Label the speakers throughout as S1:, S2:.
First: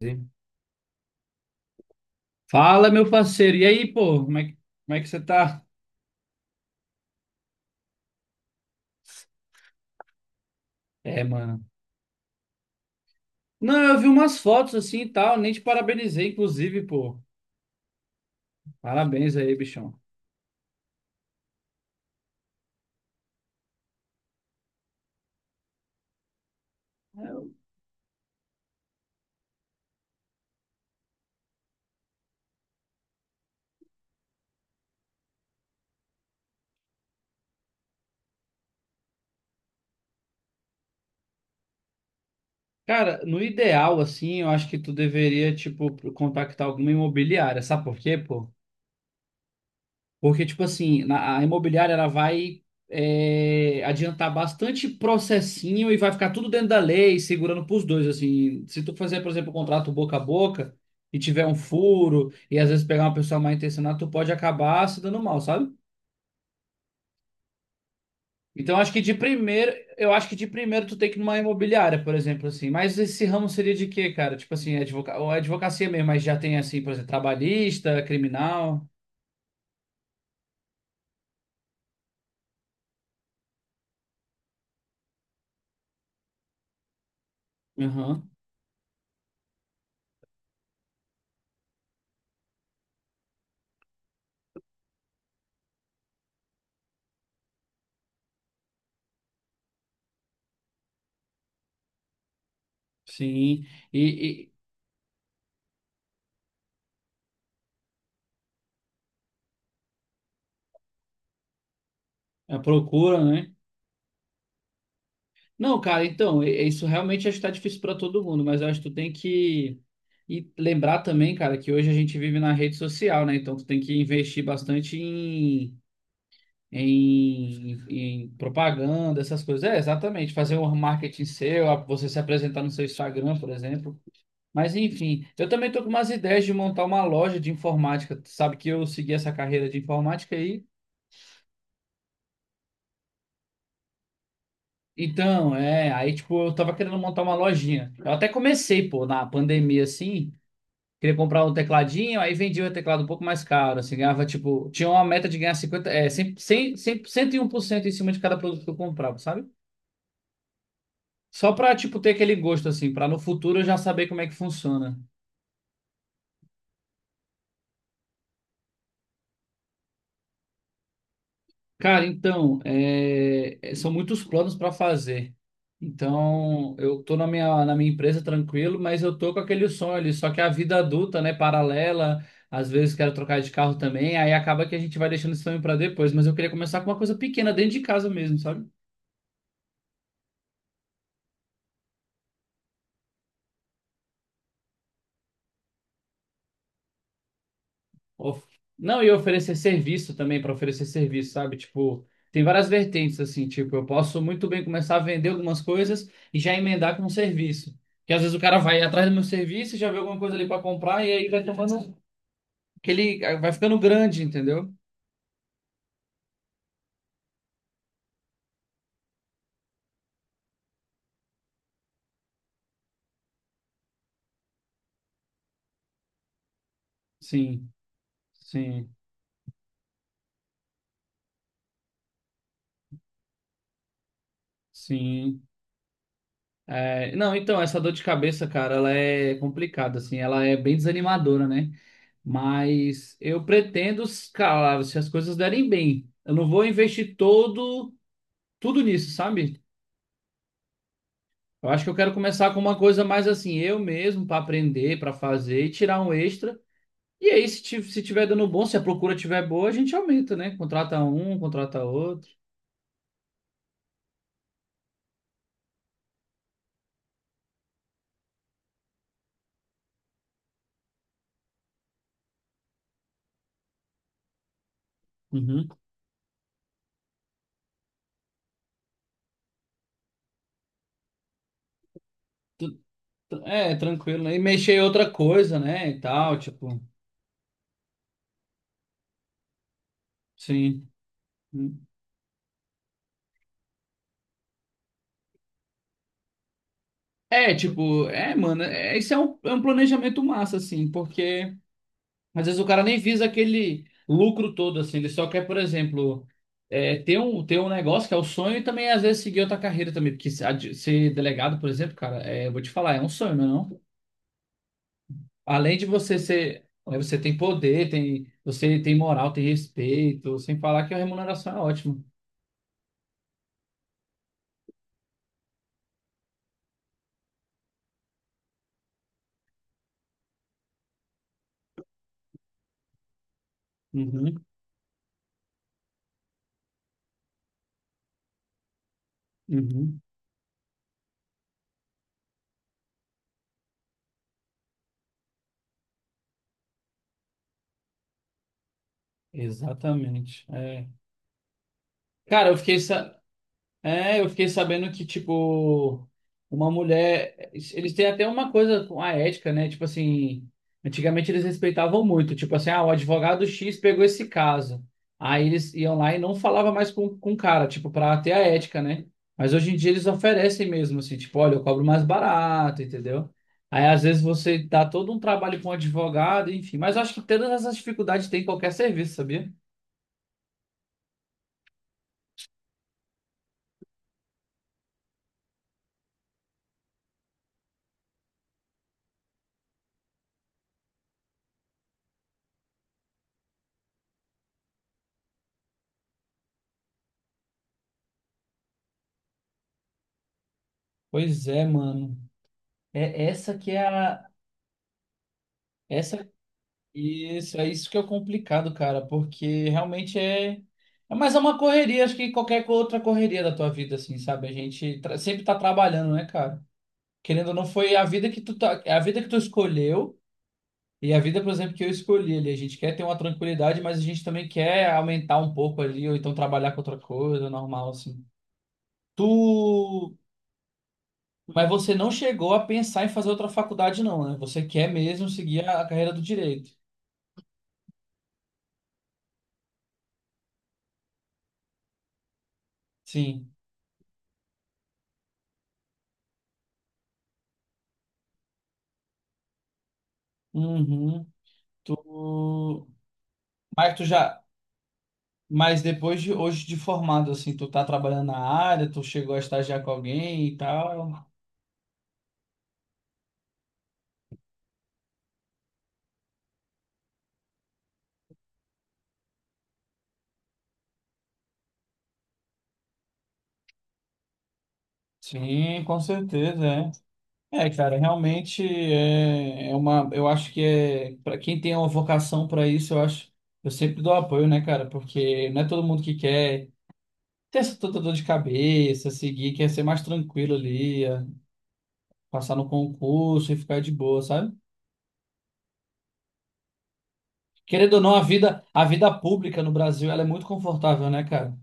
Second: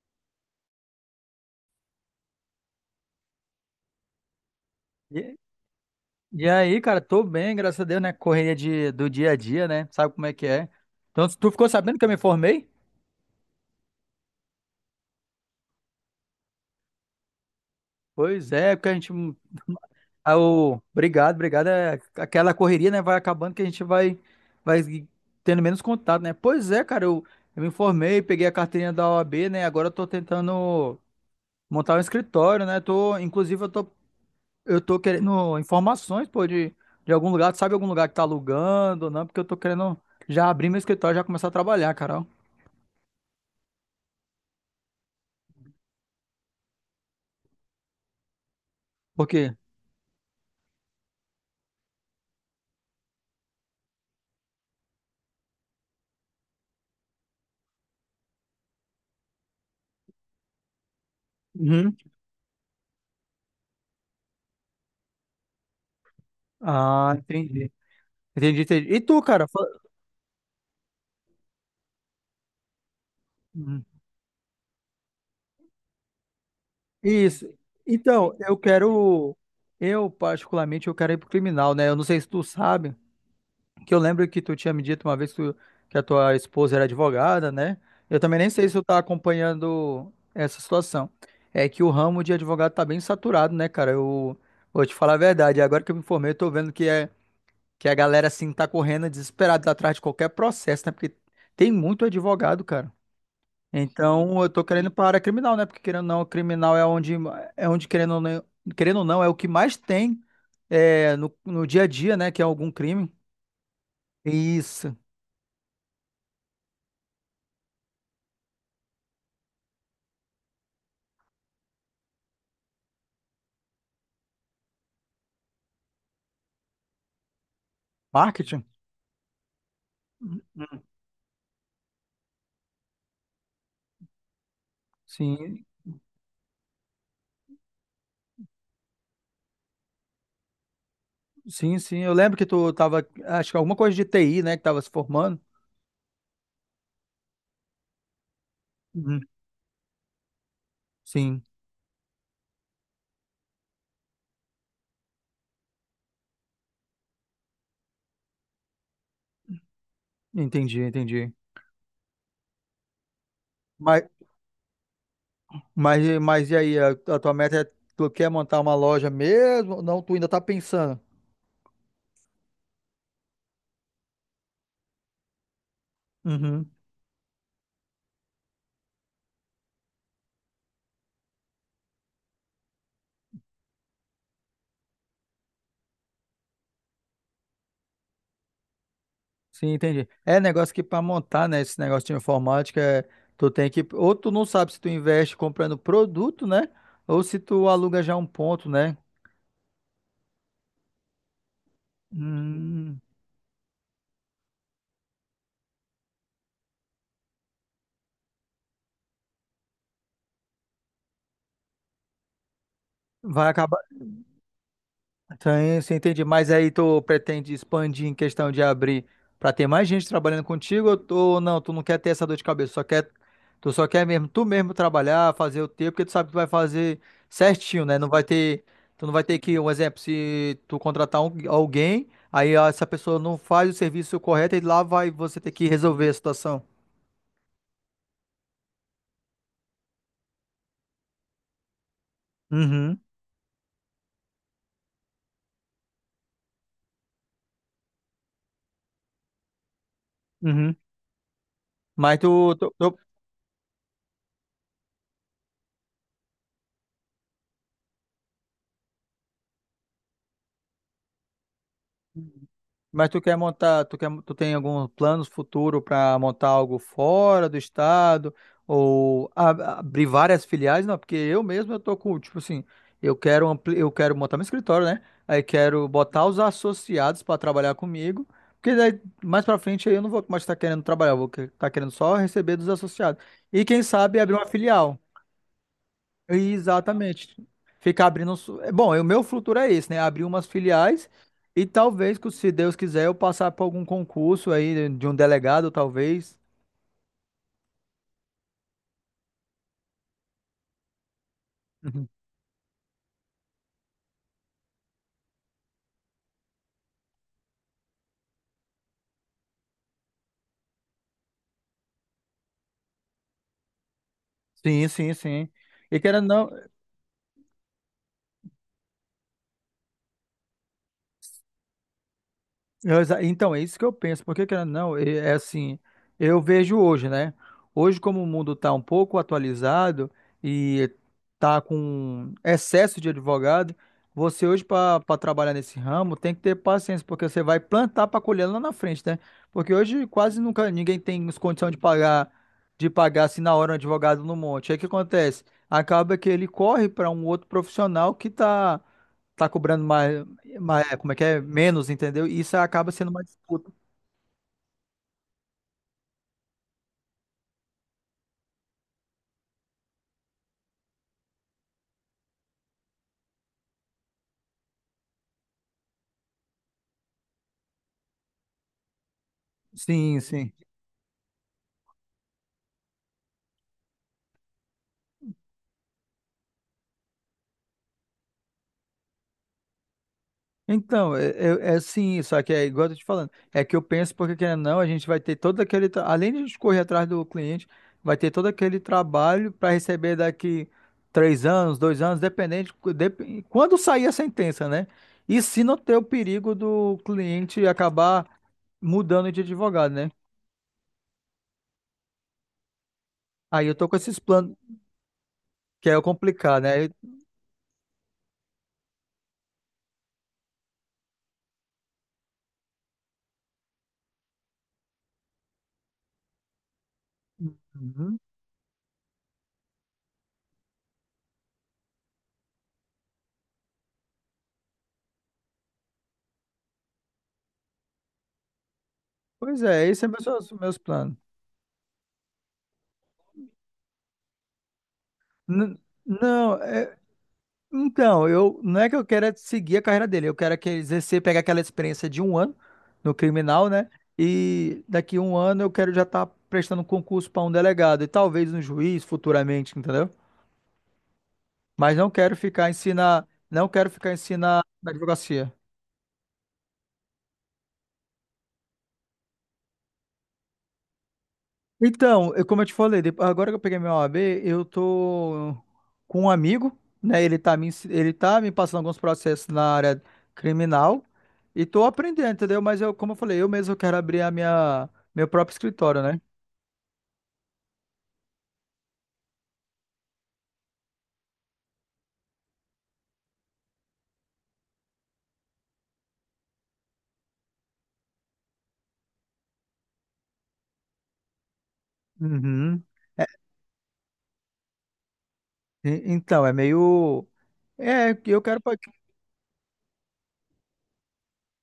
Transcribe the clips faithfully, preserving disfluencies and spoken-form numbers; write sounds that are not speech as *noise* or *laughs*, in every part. S1: Sim. Fala, meu parceiro. E aí, pô, como é que, como é que você
S2: E,
S1: tá?
S2: e aí, cara, tô bem, graças a Deus, né? Correria de, do dia a dia, né? Sabe como é que é?
S1: É,
S2: Então, tu
S1: mano.
S2: ficou sabendo que eu me formei?
S1: Não, eu vi umas fotos assim e tal, nem te parabenizei, inclusive, pô.
S2: Pois é, porque a gente.
S1: Parabéns
S2: *laughs*
S1: aí, bichão.
S2: Ah, o- obrigado, obrigado. É, aquela correria, né? Vai acabando que a gente vai, vai tendo menos contato, né? Pois é, cara, eu, eu me formei, peguei a carteirinha da O A B, né? Agora eu tô tentando montar um escritório, né? Tô, inclusive, eu tô Eu tô querendo informações, pô, de, de algum lugar. Tu sabe algum lugar que tá alugando ou não? Porque eu tô querendo já abrir meu escritório e já começar a trabalhar, Carol.
S1: Cara, no ideal, assim, eu acho que tu deveria, tipo, contactar alguma imobiliária. Sabe por quê, pô?
S2: Por quê?
S1: Porque, tipo assim, na- a imobiliária ela vai é, adiantar bastante processinho e vai ficar tudo dentro da lei, segurando pros dois, assim. Se tu fazer, por exemplo, um contrato boca a boca e tiver um
S2: Uhum.
S1: furo e às vezes pegar uma pessoa mal intencionada, tu pode acabar se dando mal, sabe?
S2: Ah, entendi. Entendi,
S1: Então,
S2: entendi.
S1: acho
S2: E
S1: que de
S2: tu, cara?
S1: primeiro,
S2: Fa-
S1: eu acho que de primeiro tu tem que ir numa imobiliária, por exemplo, assim. Mas esse ramo seria
S2: Uhum.
S1: de quê, cara? Tipo assim, advoca... ou advocacia mesmo, mas já tem assim, por exemplo,
S2: Isso.
S1: trabalhista,
S2: Então, eu
S1: criminal.
S2: quero. Eu, particularmente, eu quero ir pro criminal, né? Eu não sei se tu sabe. Que eu lembro que tu tinha me dito uma vez que, tu- que a tua esposa era advogada, né? Eu
S1: Aham,
S2: também nem sei se tu tá acompanhando essa situação. É que o ramo de advogado tá bem saturado, né, cara? Eu vou te falar a verdade. Agora que eu me informei, eu tô vendo que, é, que a galera, assim, tá correndo desesperada atrás de qualquer processo, né? Porque tem muito advogado, cara.
S1: sim. E,
S2: Então, eu
S1: e
S2: tô querendo para a área criminal, né? Porque, querendo ou não, o criminal é onde, é onde querendo ou não, querendo ou não, é o que mais tem é, no, no dia a dia, né? Que é
S1: a
S2: algum crime.
S1: procura, né?
S2: Isso.
S1: Não, cara, então, e- e isso realmente acho que tá difícil para todo mundo, mas eu acho que tu tem que e lembrar também, cara, que hoje a gente vive na rede social, né? Então tu tem que investir bastante em, em, em
S2: Marketing?
S1: propaganda, essas coisas. É, exatamente, fazer um marketing seu, a- você se apresentar no seu Instagram, por exemplo. Mas enfim, eu
S2: Sim,
S1: também tô com umas ideias de montar uma loja de informática. Tu sabe que eu segui essa carreira de informática aí.
S2: sim, sim. Eu lembro que tu tava, acho que alguma coisa de T I, né, que tava se formando.
S1: Então, é, aí tipo, eu tava querendo montar uma lojinha. Eu até comecei, pô,
S2: Uhum.
S1: na pandemia assim, queria
S2: Sim,
S1: comprar um tecladinho, aí vendia o teclado um pouco mais caro, assim, ganhava, tipo, tinha uma meta de ganhar cinquenta, é, cem, cem, cem, cento e um por cento em cima de cada produto que eu comprava, sabe?
S2: entendi, entendi.
S1: Só pra, tipo, ter aquele gosto, assim, pra no futuro eu já
S2: Mas,
S1: saber como é que funciona.
S2: mas, mas e aí, a, a tua meta é, tu quer montar uma loja mesmo? Ou não, tu ainda tá pensando.
S1: Cara, então, é, é, são muitos planos pra fazer.
S2: Uhum.
S1: Então, eu tô na minha, na minha empresa tranquilo, mas eu tô com aquele sonho ali, só que a vida adulta, né, paralela, às vezes quero trocar de carro também, aí acaba que a gente vai deixando esse sonho pra depois, mas eu queria começar com uma coisa pequena, dentro de casa mesmo, sabe?
S2: Sim, entendi. É negócio que para montar, né, esse negócio de informática, é, tu tem que, ou tu não sabe se tu investe comprando produto, né, ou se tu aluga já um
S1: Of-
S2: ponto, né?
S1: Não, e oferecer serviço também, para oferecer serviço, sabe? Tipo, tem várias
S2: Hum,
S1: vertentes, assim, tipo, eu posso muito bem começar a vender algumas coisas e já emendar com um serviço. Porque às vezes o cara vai atrás do meu serviço, e já vê alguma coisa ali para comprar e aí vai tomando, aquele,
S2: vai
S1: vai ficando
S2: acabar.
S1: grande, entendeu?
S2: Sim, sim, entendi. Mas aí tu pretende expandir em questão de abrir pra ter mais gente trabalhando contigo ou tu- ou não? Tu não quer ter essa dor de cabeça, só quer, tu só quer mesmo, tu mesmo trabalhar, fazer o teu, porque tu sabe que tu vai fazer
S1: Sim,
S2: certinho, né? Não vai ter,
S1: sim,
S2: tu não vai ter que, um exemplo, se tu contratar um- alguém, aí ó, essa pessoa não faz o serviço correto e lá vai você
S1: sim.
S2: ter que resolver a situação.
S1: É, não, então, essa dor de cabeça, cara, ela é complicada, assim, ela é bem desanimadora, né?
S2: Uhum,
S1: Mas eu pretendo, cara, se as coisas derem bem. Eu não vou investir todo tudo nisso, sabe?
S2: uhum.
S1: Eu acho que eu quero
S2: Mas
S1: começar
S2: tu,
S1: com
S2: tu,
S1: uma
S2: tu
S1: coisa mais assim, eu mesmo, para aprender, para fazer e tirar um extra. E aí, se, ti- se tiver dando bom, se a procura tiver boa, a gente aumenta, né? Contrata um, contrata outro.
S2: Mas tu quer montar, tu quer, tu tem algum plano futuro para montar algo fora do estado ou a- abrir várias filiais? Não, porque eu mesmo eu tô com, tipo assim, eu quero ampli, eu quero montar meu escritório, né? Aí
S1: Uhum.
S2: quero botar os associados para trabalhar comigo, porque daí mais para frente aí eu não vou mais estar querendo trabalhar, eu vou estar querendo só receber dos associados. E
S1: É,
S2: quem sabe
S1: tranquilo, né?
S2: abrir
S1: E
S2: uma
S1: mexer em
S2: filial.
S1: outra coisa, né? E tal, tipo,
S2: Exatamente. Ficar abrindo. um su- é Bom, o meu futuro é esse, né? Abrir umas
S1: sim.
S2: filiais e talvez, que se Deus quiser, eu passar por algum concurso aí de um delegado, talvez.
S1: É, tipo, é, mano, é, isso é um, é um planejamento massa, assim, porque.
S2: Uhum.
S1: Às vezes o cara nem visa aquele lucro todo, assim, ele só quer, por exemplo, é, ter um, ter um negócio que é o sonho e também às vezes seguir outra carreira também, porque se- a de- ser delegado, por exemplo, cara, é, eu vou te falar, é um sonho, não? É não?
S2: Sim, sim, sim.
S1: Além de
S2: E
S1: você
S2: querendo ou
S1: ser,
S2: não,
S1: é, você tem poder, tem, você tem moral, tem respeito, sem falar que a remuneração é ótima.
S2: Eu exa- então, é isso que eu penso, porque querendo ou não, é é assim, eu vejo hoje, né? Hoje, como o mundo está um pouco atualizado e está com excesso de advogado,
S1: Uhum,
S2: você hoje, para trabalhar nesse ramo, tem que ter paciência, porque você vai plantar para colher lá na frente, né? Porque
S1: uhum,
S2: hoje quase nunca ninguém tem as condições de pagar, de pagar assim na hora um advogado no monte. Aí o que acontece? Acaba que ele corre para um outro profissional que está tá tá cobrando mais.
S1: exatamente. É.
S2: Mas é, como é que é? Menos, entendeu? E
S1: Cara, eu
S2: isso
S1: fiquei,
S2: acaba sendo uma disputa.
S1: É, eu fiquei sabendo que, tipo, uma mulher. Eles têm até uma coisa com a ética, né? Tipo assim, antigamente eles respeitavam muito. Tipo assim, ah, o advogado X pegou esse caso. Aí eles iam lá e não falava mais com, com o cara, tipo, pra ter a ética, né? Mas hoje em dia eles
S2: Sim, sim.
S1: oferecem mesmo, assim, tipo, olha, eu cobro mais barato, entendeu? Aí às vezes você dá todo um trabalho com um advogado, enfim. Mas eu acho que todas essas dificuldades tem em qualquer serviço, sabia?
S2: Então, é, é, é sim, só que é igual eu tô te falando. É que eu penso, porque querendo ou não, a gente vai ter todo aquele. tra- Além de a gente correr atrás do cliente, vai ter todo aquele trabalho para receber daqui três anos, dois anos, dependente. cu- dep- Quando sair a sentença, né? E se não ter o perigo do cliente acabar mudando de advogado, né?
S1: Pois é, mano. É essa
S2: Aí
S1: que
S2: eu
S1: é
S2: tô com esses
S1: a.
S2: planos, que é o
S1: Essa
S2: complicado, né? Aí-
S1: Isso, é isso que é o complicado, cara, porque realmente é. É mais uma correria, acho que qualquer outra correria da tua vida, assim, sabe? A gente tra- sempre tá trabalhando, né, cara? Querendo ou não, foi a
S2: Uhum.
S1: vida que tu tá... é a vida que tu escolheu e a vida, por exemplo, que eu escolhi ali. A gente quer ter uma tranquilidade, mas a gente também quer aumentar um pouco ali, ou então trabalhar com outra coisa, normal, assim.
S2: Pois é, esses são
S1: Tu.
S2: meus, meus planos.
S1: Mas você não chegou a pensar em fazer outra faculdade, não, né? Você quer mesmo seguir
S2: N-
S1: a a carreira do
S2: Não,
S1: direito.
S2: é- então, eu não é que eu quero é seguir a carreira dele, eu quero é que ele exercer, pegar aquela experiência de um ano no
S1: Sim.
S2: criminal, né? E daqui um ano eu quero já estar prestando um concurso para um delegado e talvez um juiz futuramente, entendeu?
S1: Uhum.
S2: Mas não quero ficar ensinar, não quero
S1: Mas tu
S2: ficar
S1: já,
S2: ensinar na advocacia.
S1: mas depois de hoje de formado, assim, tu tá trabalhando na área, tu chegou a estagiar com alguém e tal.
S2: Então, eu- como eu te falei, depo- agora que eu peguei meu O A B, eu tô com um amigo, né? Ele tá me, ens- ele tá me passando alguns processos na área criminal e tô aprendendo, entendeu? Mas eu, como eu falei, eu mesmo quero abrir a minha, meu próprio
S1: Sim, com
S2: escritório, né?
S1: certeza, é. É, cara, realmente é, é uma. Eu acho que é, para quem tem uma vocação para isso, eu acho. Eu sempre dou apoio, né, cara? Porque não é todo mundo que quer ter essa toda dor de cabeça, seguir, quer ser mais tranquilo ali, é, passar no
S2: Uhum. É,
S1: concurso e ficar de boa, sabe?
S2: e- então, é meio.
S1: Querendo ou não,
S2: É,
S1: a
S2: eu quero.
S1: vida, a vida pública no Brasil, ela é muito confortável, né, cara?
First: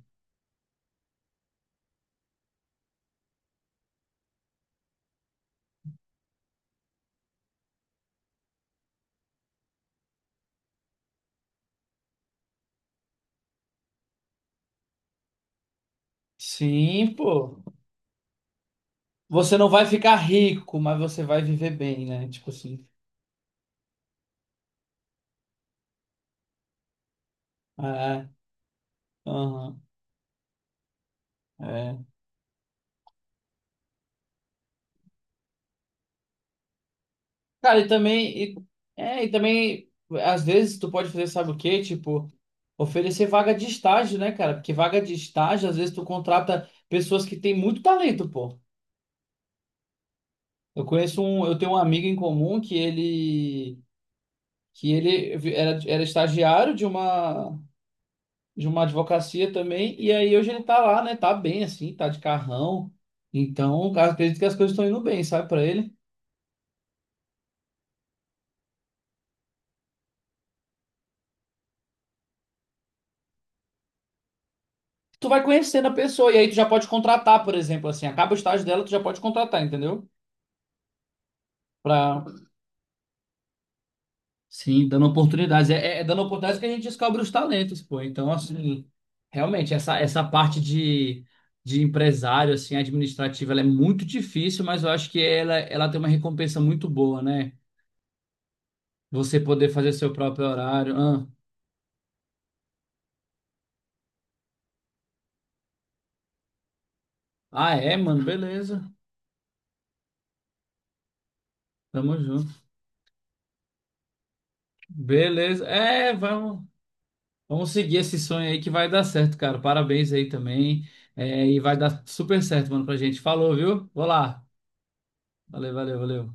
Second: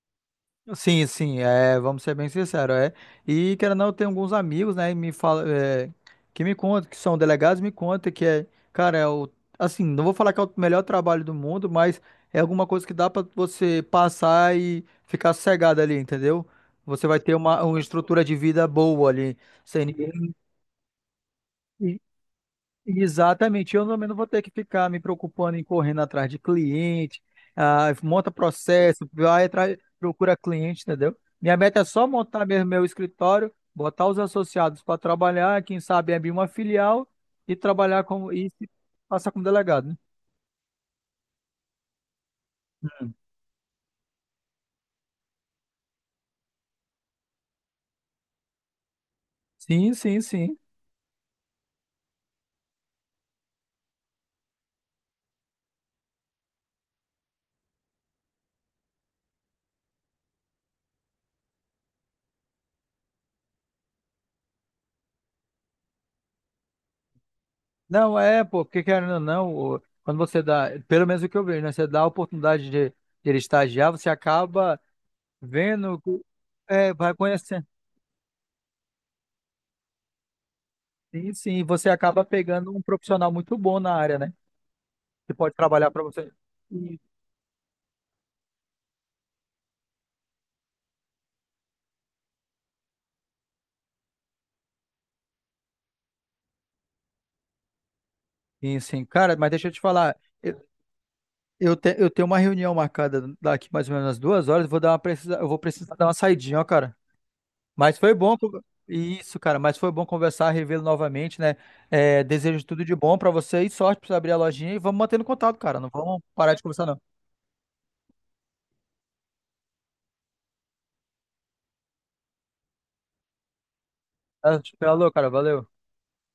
S2: Sim, sim, é, vamos ser bem sinceros, é. E querendo ou não, eu tenho alguns amigos, né, e me fala, é, que me contam, que são delegados, me contam que é, cara, é o, assim, não vou falar que é o melhor trabalho do mundo, mas é alguma coisa que dá pra você passar e ficar sossegado ali, entendeu? Você
S1: Sim,
S2: vai ter
S1: pô.
S2: uma, uma estrutura de vida boa ali,
S1: Você não vai
S2: sem
S1: ficar
S2: ninguém.
S1: rico, mas você vai viver bem, né? Tipo assim.
S2: Exatamente, eu também não vou ter que ficar me preocupando em correndo atrás de cliente, ah,
S1: É,
S2: monta processo, vai atrás,
S1: aham,
S2: procura cliente, entendeu? Minha meta é
S1: é.
S2: só montar mesmo meu escritório, botar os associados para trabalhar, quem sabe abrir uma filial e
S1: Cara, e
S2: trabalhar como
S1: também,
S2: e
S1: e,
S2: se-
S1: é, e
S2: passar como delegado,
S1: também,
S2: né?
S1: às vezes tu pode fazer, sabe o quê? Tipo, oferecer vaga de estágio, né, cara? Porque vaga de estágio, às vezes tu contrata pessoas que têm muito talento, pô.
S2: Sim, sim, sim.
S1: Eu conheço um, eu tenho um amigo em comum que ele, que ele era, era estagiário de uma de uma advocacia também, e aí hoje ele tá lá, né? Tá bem assim, tá de carrão. Então, cara, acredito que as coisas estão indo bem, sabe, pra ele.
S2: Não, é, pô, porque querendo ou não, o- quando você dá, pelo menos o que eu vejo, né? Você dá a oportunidade de, de ele estagiar, você acaba
S1: Tu vai conhecendo a
S2: vendo,
S1: pessoa, e aí tu já pode
S2: é, vai
S1: contratar, por
S2: conhecendo.
S1: exemplo, assim, acaba o estágio dela, tu já pode contratar, entendeu?
S2: Sim, sim, você
S1: Pra...
S2: acaba pegando um profissional muito bom na área, né?
S1: Sim, dando
S2: Que pode
S1: oportunidades. É,
S2: trabalhar
S1: é-
S2: para
S1: é dando
S2: você.
S1: oportunidades que a gente
S2: Sim,
S1: descobre os talentos, pô. Então, assim, realmente, essa, essa parte de, de empresário, assim, administrativa, ela é muito difícil, mas eu acho que ela, ela tem uma recompensa muito boa, né?
S2: sim, sim. Cara,
S1: Você
S2: mas deixa
S1: poder
S2: eu te
S1: fazer seu
S2: falar,
S1: próprio
S2: eu,
S1: horário. Ah.
S2: eu, te- eu tenho uma reunião marcada daqui mais ou menos umas duas horas, vou dar uma precisa, eu vou precisar dar uma saidinha, ó, cara.
S1: Ah, é,
S2: Mas foi
S1: mano,
S2: bom, con-
S1: beleza.
S2: isso, cara, mas foi bom conversar, revê-lo novamente, né?
S1: Tamo
S2: É,
S1: junto.
S2: desejo tudo de bom para você e sorte para abrir a lojinha e vamos mantendo contato,
S1: Beleza.
S2: cara, não
S1: É,
S2: vamos parar de
S1: vamos,
S2: conversar, não.
S1: vamos seguir esse sonho aí que vai dar certo, cara. Parabéns aí também. É, e vai dar super certo, mano, pra gente. Falou, viu? Vou lá.
S2: Ah, falou, cara,
S1: Valeu,
S2: valeu.
S1: valeu, valeu.